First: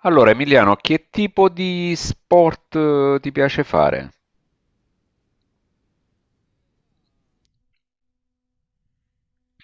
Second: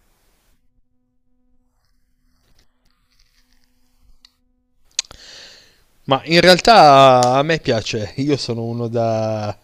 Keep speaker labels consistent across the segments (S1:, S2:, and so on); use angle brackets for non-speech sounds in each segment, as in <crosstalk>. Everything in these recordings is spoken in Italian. S1: Allora, Emiliano, che tipo di sport ti piace fare?
S2: Ma in realtà a me piace, io sono uno da...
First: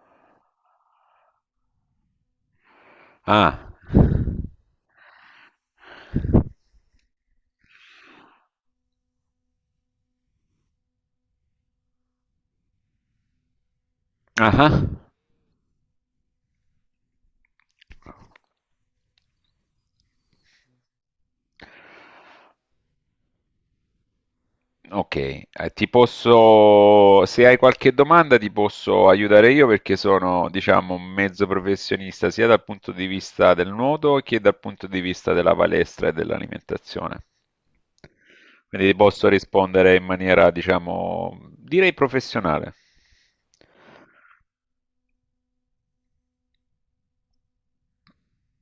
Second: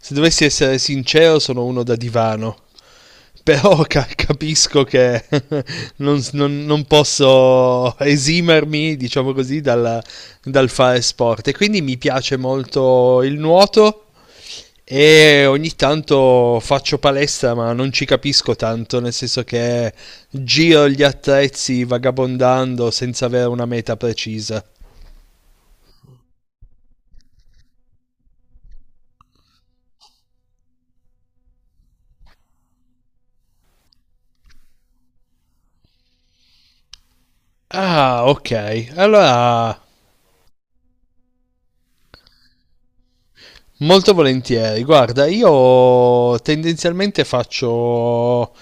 S2: Se dovessi essere sincero, sono uno da divano. <laughs>
S1: Ah,
S2: Però capisco che <laughs> non posso esimermi, diciamo così, dal fare sport. E quindi mi piace molto il nuoto
S1: ah, ah.
S2: e ogni tanto faccio palestra, ma non ci capisco tanto, nel senso che giro gli attrezzi vagabondando senza avere una meta precisa.
S1: Ok, ti posso, se hai qualche domanda ti posso aiutare io perché sono, diciamo, un mezzo professionista sia dal punto di vista del nuoto che dal punto di vista della palestra e dell'alimentazione.
S2: Ah, ok.
S1: Quindi ti posso
S2: Allora,
S1: rispondere in maniera, diciamo, direi professionale.
S2: molto volentieri. Guarda, io tendenzialmente faccio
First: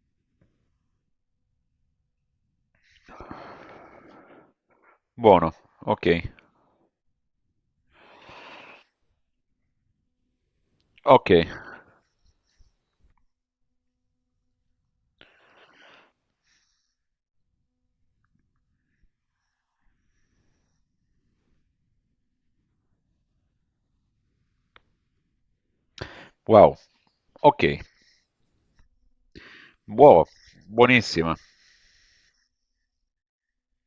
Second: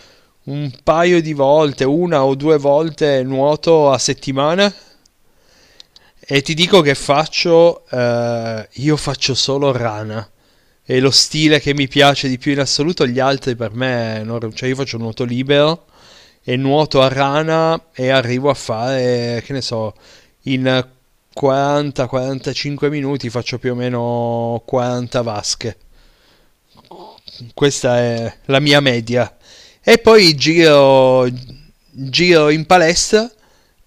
S2: un paio di volte, una o due volte nuoto a settimana
S1: Buono, ok,
S2: e ti dico che faccio, io faccio solo rana. È lo
S1: ok,
S2: stile che mi piace di più in assoluto, gli altri per me, cioè io faccio nuoto libero e nuoto a rana e arrivo a fare, che ne so, in 40-45 minuti faccio più o meno 40 vasche.
S1: wow, ok,
S2: Questa è la mia media. E
S1: buono,
S2: poi giro,
S1: buonissima,
S2: giro in palestra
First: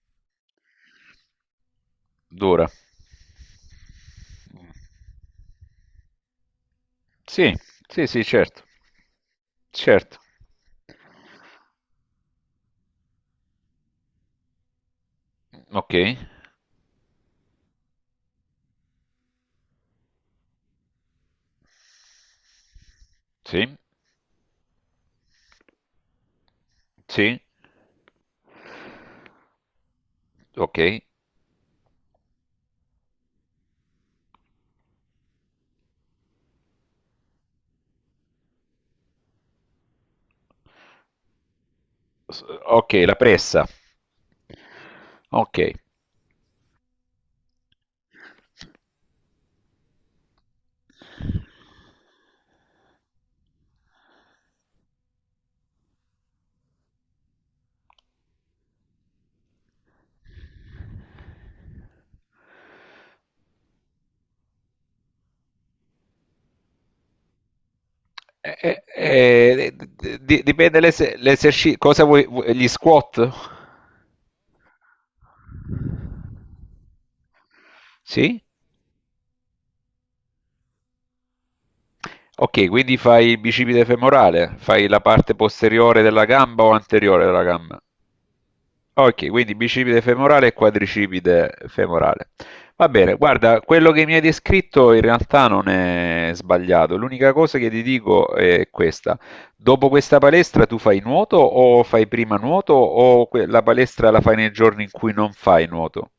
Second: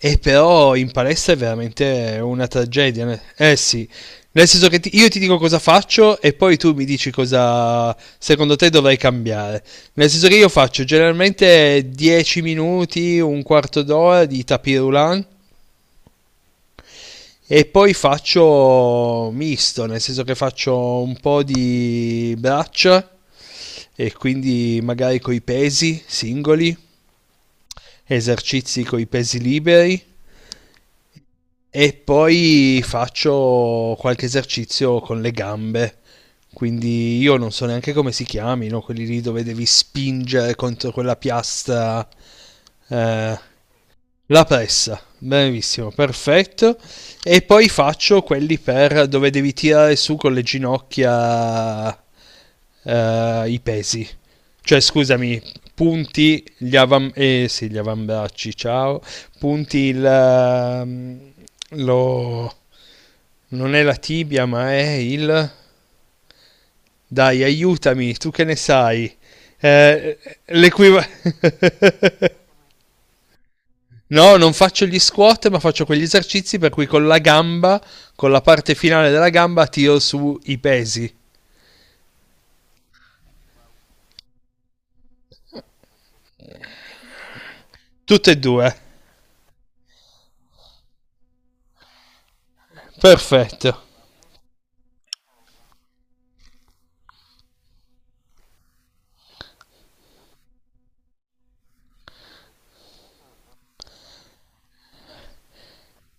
S2: e però in palestra è veramente una
S1: dura.
S2: tragedia. Eh sì, nel senso che io ti dico cosa faccio e poi tu mi dici
S1: Sì,
S2: cosa
S1: sì, sì,
S2: secondo
S1: certo,
S2: te dovrei cambiare. Nel
S1: certo.
S2: senso che io faccio generalmente 10 minuti, un quarto d'ora di tapis roulant
S1: Ok,
S2: e poi faccio misto, nel senso che faccio un po' di braccia
S1: sì,
S2: e quindi magari coi pesi singoli,
S1: sì,
S2: esercizi coi pesi liberi
S1: ok.
S2: e poi faccio qualche esercizio con le gambe. Quindi io non so neanche come si chiamino, quelli lì dove devi spingere contro quella piastra
S1: S- Ok, la
S2: eh,
S1: pressa.
S2: La pressa,
S1: Ok.
S2: benissimo, perfetto. E poi faccio quelli per dove devi tirare su con le ginocchia, i pesi. Cioè, scusami, sì, gli avambracci, ciao. Punti il... lo... Non è la tibia, ma è il... Dai, aiutami, tu che ne
S1: Eh,
S2: sai.
S1: eh, eh,
S2: Eh,
S1: dipende
S2: l'equiva-
S1: l'esercizio. Cosa vuoi, gli squat?
S2: No, non faccio gli squat, ma faccio quegli esercizi per cui con la gamba, con
S1: Sì?
S2: la parte finale della gamba, tiro su i pesi.
S1: Ok, quindi fai il bicipite femorale, fai la parte posteriore della gamba o anteriore della gamba?
S2: Tutte e due.
S1: Ok, quindi bicipite femorale e quadricipite femorale. Va bene, guarda,
S2: Perfetto.
S1: quello che mi hai descritto in realtà non è sbagliato. L'unica cosa che ti dico è questa. Dopo questa palestra tu fai nuoto o fai prima nuoto o la palestra la fai nei giorni in cui non fai nuoto?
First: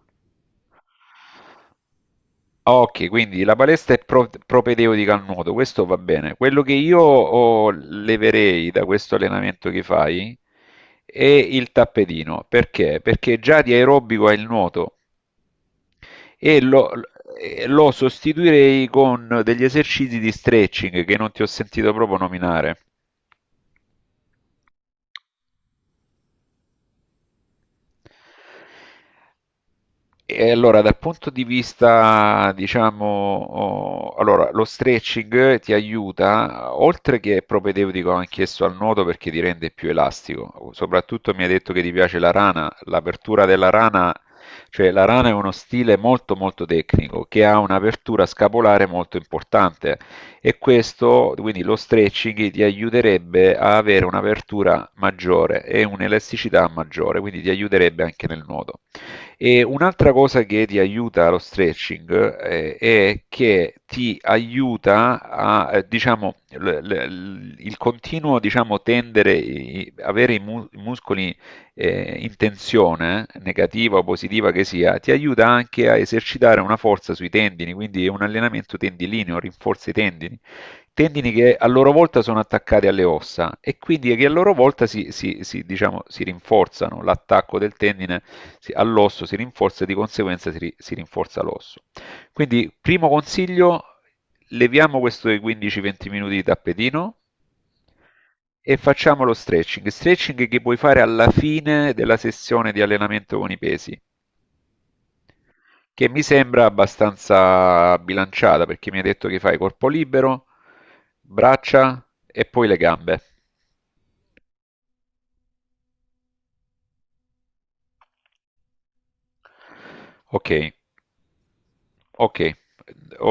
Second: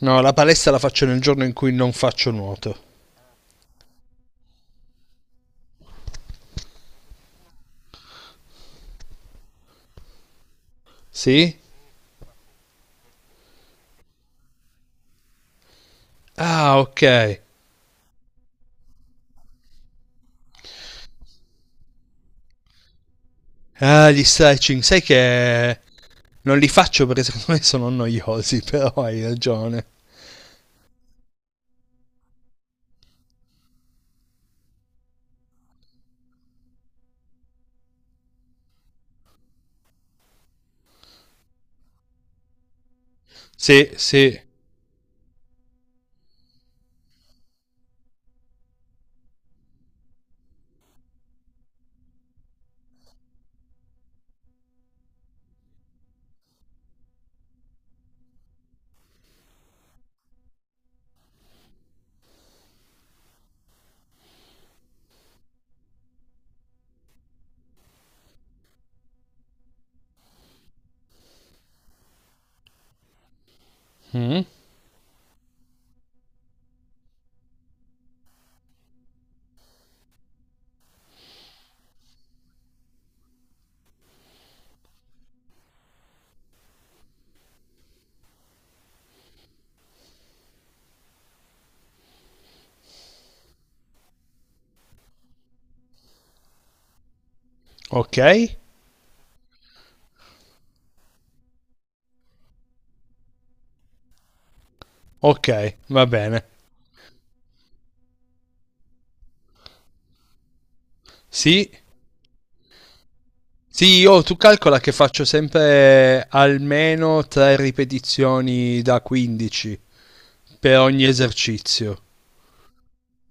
S2: No, la palestra la faccio nel giorno in cui non faccio nuoto.
S1: Ok, quindi la palestra è propedeutica al nuoto, questo va bene. Quello che io leverei da questo allenamento che fai è
S2: Sì?
S1: il tappetino. Perché? Perché già di aerobico hai il nuoto e
S2: Ah,
S1: lo,
S2: ok.
S1: e lo sostituirei con degli esercizi di stretching che non ti ho sentito proprio nominare.
S2: Ah, gli stretching, sai che non li faccio perché secondo me sono noiosi, <laughs> però hai ragione.
S1: E allora, dal punto di vista, diciamo, allora, lo stretching ti aiuta, oltre che è propedeutico anch'esso al nuoto perché ti rende più elastico. Soprattutto mi hai detto che ti piace la rana, l'apertura della
S2: Sì,
S1: rana,
S2: sì.
S1: cioè la rana è uno stile molto molto tecnico che ha un'apertura scapolare molto importante e questo, quindi lo stretching ti aiuterebbe a avere un'apertura maggiore e un'elasticità maggiore, quindi ti aiuterebbe anche nel nuoto. E un'altra cosa che ti aiuta lo stretching è che ti aiuta a, diciamo, il continuo, diciamo, tendere, avere i muscoli in tensione, negativa o
S2: Mm,
S1: positiva che sia, ti aiuta anche a esercitare una forza sui tendini, quindi è un allenamento tendilineo, rinforza i tendini. Tendini che a loro volta sono attaccati alle ossa e quindi che a loro volta si, diciamo, si rinforzano, l'attacco del tendine all'osso si rinforza e di conseguenza si rinforza l'osso. Quindi, primo consiglio, leviamo questo dei 15-20 minuti di tappetino
S2: ok.
S1: e facciamo lo stretching. Stretching che puoi fare alla fine della sessione di allenamento con i pesi
S2: Ok, va
S1: che mi
S2: bene.
S1: sembra abbastanza bilanciata perché mi hai detto che fai corpo libero,
S2: Sì,
S1: braccia e poi le gambe.
S2: sì, io tu calcola che faccio sempre almeno tre ripetizioni da 15
S1: Ok,
S2: per ogni esercizio
S1: ok.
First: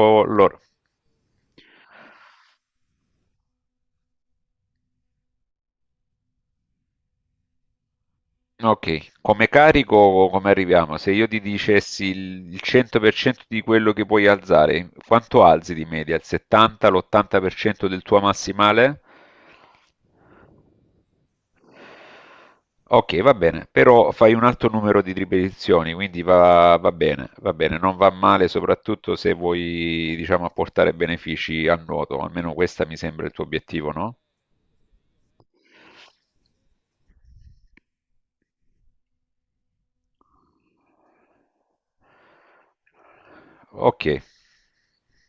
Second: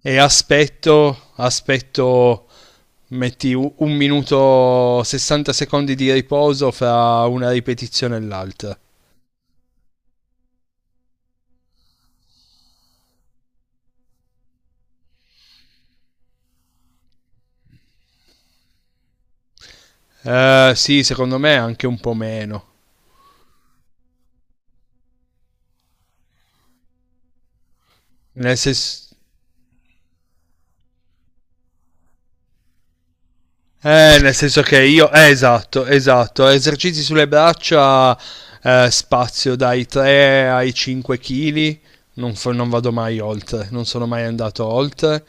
S2: e
S1: Allora,
S2: aspetto, metti un minuto 60 secondi di riposo fra una ripetizione e l'altra.
S1: ok, come carico come arriviamo? Se io ti dicessi il 100% di quello che puoi alzare, quanto alzi di media? Il 70, l'80% del tuo massimale?
S2: Sì, secondo me anche un po' meno.
S1: Okay, va bene, però fai un alto numero di ripetizioni, quindi va bene, non va male
S2: Nel
S1: soprattutto
S2: senso,
S1: se vuoi, diciamo, apportare benefici al nuoto, almeno questa mi sembra il tuo obiettivo, no?
S2: Nel senso che io, esatto, esercizi sulle braccia, spazio dai 3 ai 5 kg, non vado mai oltre, non sono
S1: Okay,
S2: mai andato oltre.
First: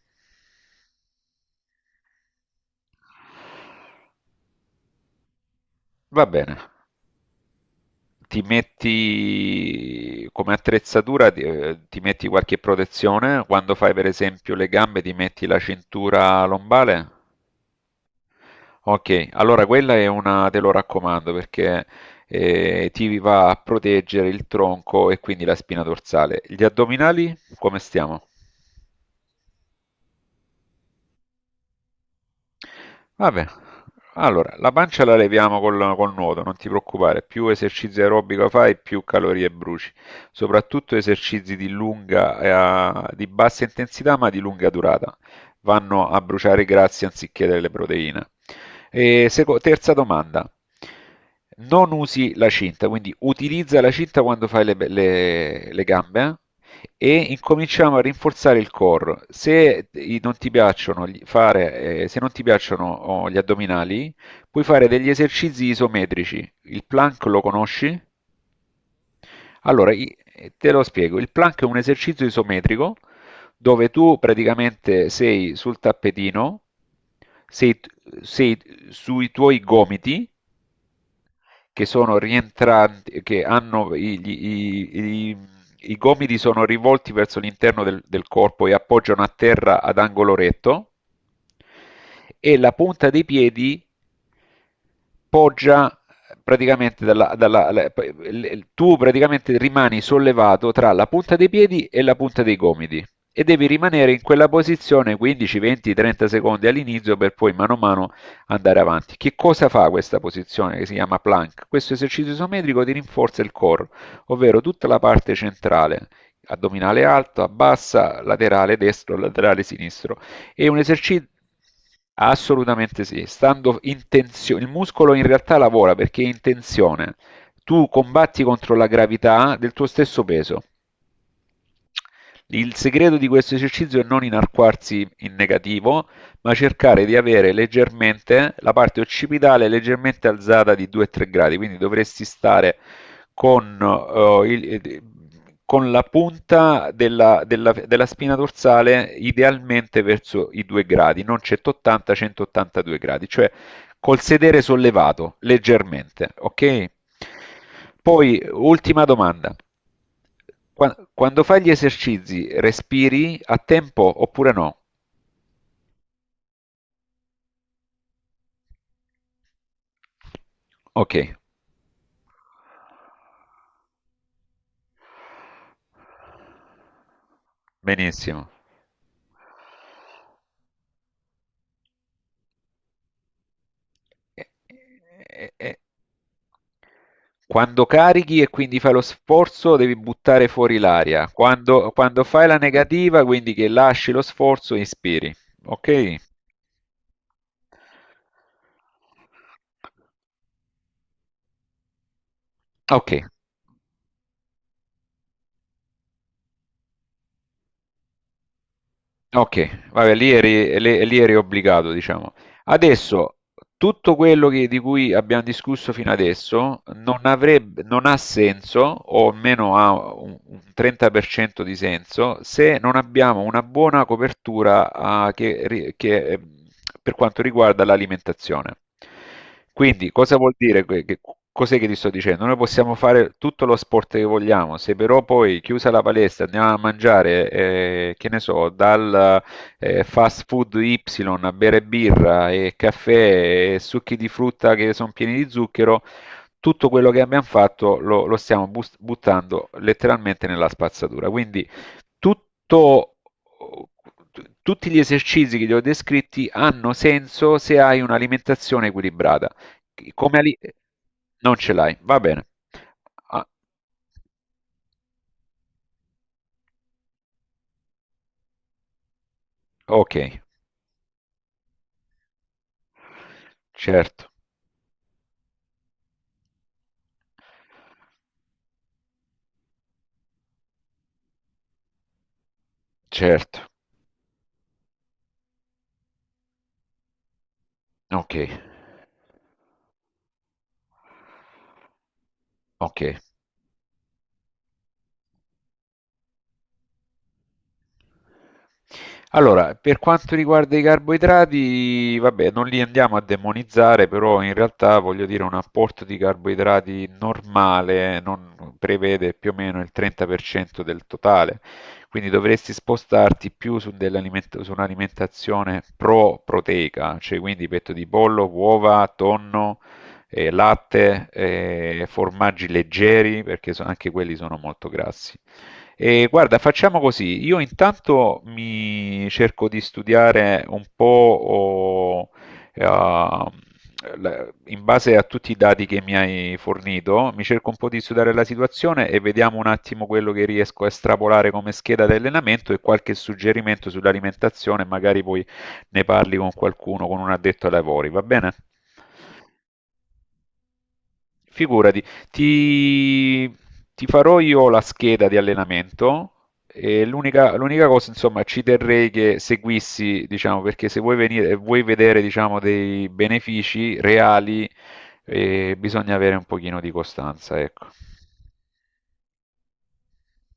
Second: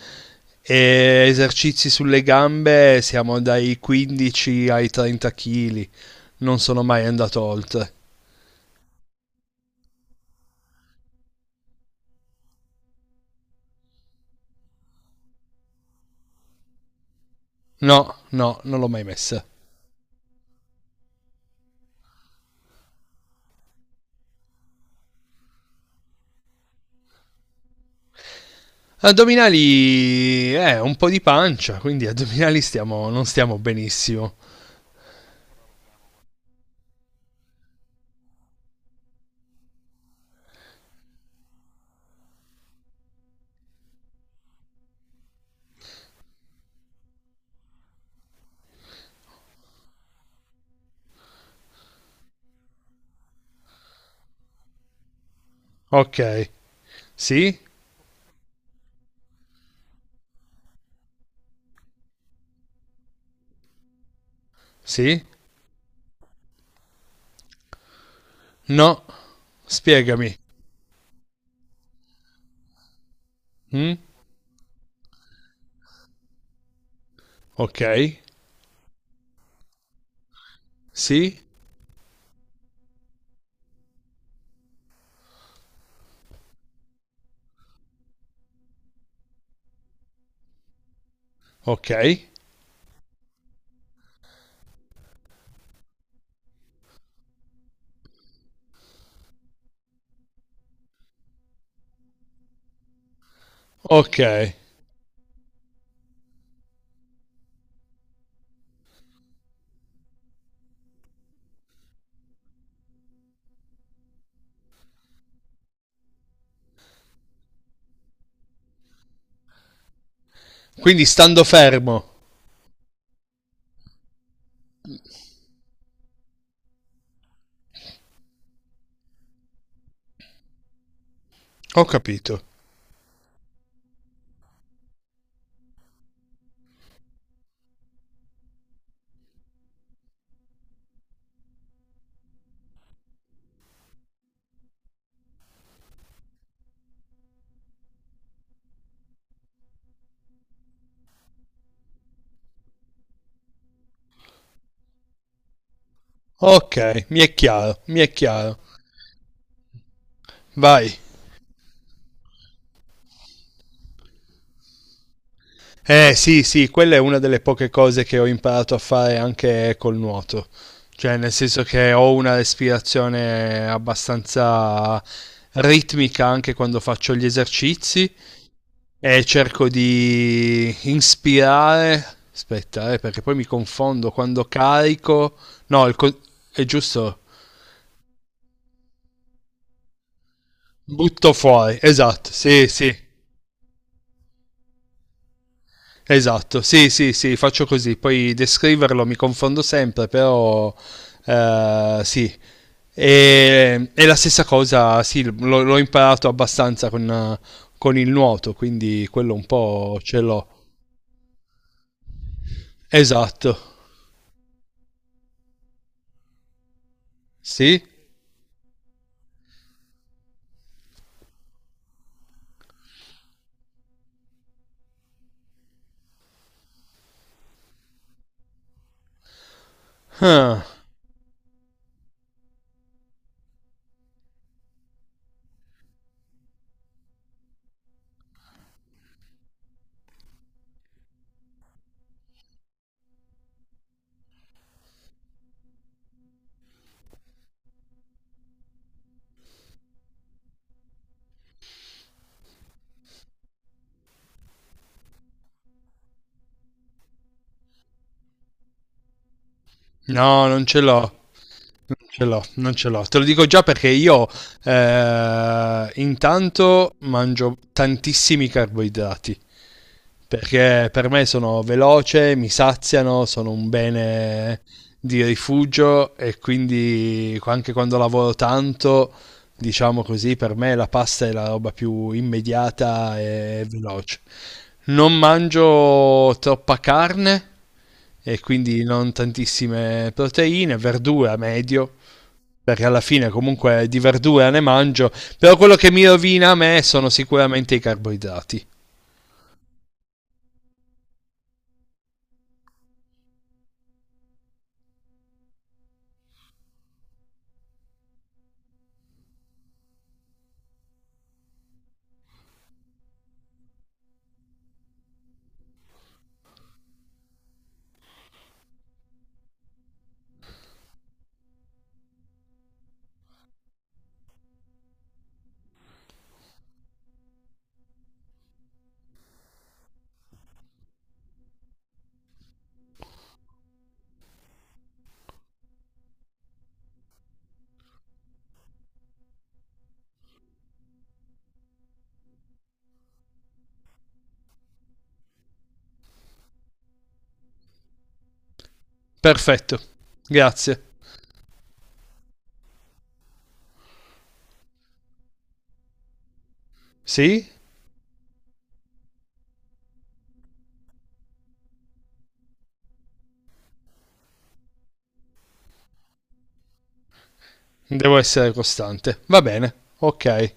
S2: E esercizi sulle gambe siamo dai 15 ai 30 kg,
S1: va bene.
S2: non sono mai andato oltre.
S1: Ti metti come attrezzatura, ti metti qualche protezione? Quando fai per esempio le gambe ti metti la cintura lombare?
S2: No, no, non l'ho mai
S1: Ok,
S2: messa.
S1: allora quella è una, te lo raccomando perché ti va a proteggere il tronco e quindi la spina dorsale. Gli addominali, come stiamo?
S2: Addominali, un po' di pancia, quindi addominali stiamo, non
S1: Vabbè,
S2: stiamo benissimo.
S1: allora la pancia la leviamo col nuoto, non ti preoccupare, più esercizi aerobico fai, più calorie bruci, soprattutto esercizi di lunga, di bassa intensità ma di lunga durata, vanno a bruciare i grassi anziché delle proteine. E terza domanda, non usi la cinta, quindi utilizza la cinta quando fai le gambe, eh?
S2: Ok,
S1: E
S2: sì,
S1: incominciamo a rinforzare il core. Se non ti piacciono, fare, se non ti piacciono gli addominali, puoi fare degli
S2: sì.
S1: esercizi isometrici. Il plank lo conosci?
S2: No.
S1: Allora,
S2: Spiegami.
S1: te lo spiego. Il plank è un esercizio isometrico dove
S2: Mm?
S1: tu praticamente sei sul tappetino, sei,
S2: Ok.
S1: sei sui tuoi gomiti
S2: Sì.
S1: che sono rientranti, che hanno i- i gomiti sono rivolti verso l'interno del corpo e appoggiano a terra ad angolo retto
S2: Ok.
S1: e la punta dei piedi poggia praticamente tu praticamente rimani sollevato tra la punta dei piedi e la punta dei gomiti e devi rimanere
S2: Ok.
S1: in quella posizione 15, 20, 30 secondi all'inizio per poi mano a mano andare avanti. Che cosa fa questa posizione che si chiama plank? Questo esercizio isometrico ti rinforza il core, ovvero tutta la parte centrale, addominale alta, bassa, laterale destro, laterale sinistro è un
S2: Quindi
S1: esercizio
S2: stando fermo.
S1: assolutamente sì, stando in tensione, il muscolo in realtà lavora perché è in tensione. Tu combatti contro la gravità del tuo stesso peso.
S2: Ho capito.
S1: Il segreto di questo esercizio è non inarcarsi in negativo, ma cercare di avere leggermente la parte occipitale leggermente alzata di 2-3 gradi, quindi dovresti stare con, eh, il- eh, con la punta della spina dorsale idealmente verso i 2 gradi, non 180, 182 gradi, cioè col sedere sollevato leggermente,
S2: Ok,
S1: ok?
S2: mi è chiaro, mi è
S1: Poi,
S2: chiaro.
S1: ultima domanda.
S2: Vai.
S1: Quando fai gli esercizi, respiri a tempo oppure no?
S2: Eh sì, sì, quella è una delle poche cose che ho imparato a fare anche col nuoto.
S1: Ok,
S2: Cioè, nel senso che ho una respirazione abbastanza ritmica anche quando faccio gli esercizi
S1: benissimo.
S2: e cerco di inspirare. Aspetta, perché poi mi confondo
S1: E-
S2: quando carico.
S1: e- e-
S2: No, è giusto.
S1: Quando carichi e quindi fai lo sforzo, devi buttare fuori l'aria.
S2: Butto fuori.
S1: Quando
S2: Esatto,
S1: fai la
S2: sì, sì.
S1: negativa, quindi che lasci lo sforzo, inspiri. Ok?
S2: Esatto, sì, sì, sì, faccio così. Poi descriverlo mi confondo sempre, però sì.
S1: Ok.
S2: E la stessa cosa, sì, l'ho imparato abbastanza con il nuoto, quindi quello un
S1: Okay,
S2: po'
S1: vabbè
S2: ce
S1: lì
S2: l'ho.
S1: eri lì lì eri obbligato, diciamo. Adesso,
S2: Esatto.
S1: tutto quello di cui abbiamo discusso fino adesso
S2: Sì?
S1: non ha senso, o almeno ha un 30% di senso, se non abbiamo una buona copertura, che, per quanto riguarda l'alimentazione. Quindi, cosa vuol
S2: Ah,
S1: dire? Che, cos'è che ti sto dicendo? Noi possiamo fare tutto lo sport che vogliamo, se però poi chiusa la palestra andiamo a mangiare, che ne so, dal fast food Y, bere birra e caffè e succhi di frutta che sono pieni di zucchero, tutto quello che abbiamo fatto lo stiamo buttando letteralmente nella spazzatura. Quindi tutto, tutti gli esercizi che ti ho descritti hanno senso se hai un'alimentazione equilibrata. Come
S2: no,
S1: ali-
S2: non ce l'ho.
S1: non ce l'hai,
S2: Non
S1: va
S2: ce l'ho,
S1: bene.
S2: non ce l'ho. Te lo dico
S1: Ah,
S2: già perché io intanto mangio tantissimi carboidrati.
S1: ok,
S2: Perché per me sono veloce, mi saziano, sono un
S1: certo,
S2: bene di rifugio e quindi anche quando lavoro tanto, diciamo così, per me la pasta è la roba più immediata
S1: certo,
S2: e veloce. Non mangio troppa carne
S1: ok,
S2: e quindi non tantissime proteine, verdura medio perché alla
S1: ok.
S2: fine comunque di verdura ne mangio, però quello che mi rovina a me sono sicuramente i carboidrati.
S1: Allora, per quanto riguarda i carboidrati, vabbè, non li andiamo a demonizzare, però in realtà voglio dire un apporto di carboidrati normale non prevede più o meno il 30% del totale, quindi dovresti spostarti più su, su un'alimentazione pro-proteica, cioè quindi petto di pollo, uova, tonno, latte, formaggi leggeri, perché anche quelli sono molto grassi. E guarda, facciamo così. Io intanto mi cerco di studiare un po' o, eh, in base a tutti i dati che mi hai fornito, mi cerco un po' di studiare la situazione e vediamo un attimo quello che riesco a estrapolare come scheda di allenamento e qualche suggerimento sull'alimentazione, magari poi ne parli con qualcuno, con un addetto ai lavori, va bene?
S2: Perfetto, grazie.
S1: Figurati, ti, ti farò io la scheda di allenamento e
S2: Sì?
S1: l'unica cosa, insomma, ci terrei che seguissi, diciamo, perché se vuoi venire, vuoi vedere, diciamo, dei benefici reali, bisogna avere un pochino di costanza, ecco.
S2: Devo essere costante. Va bene, ok.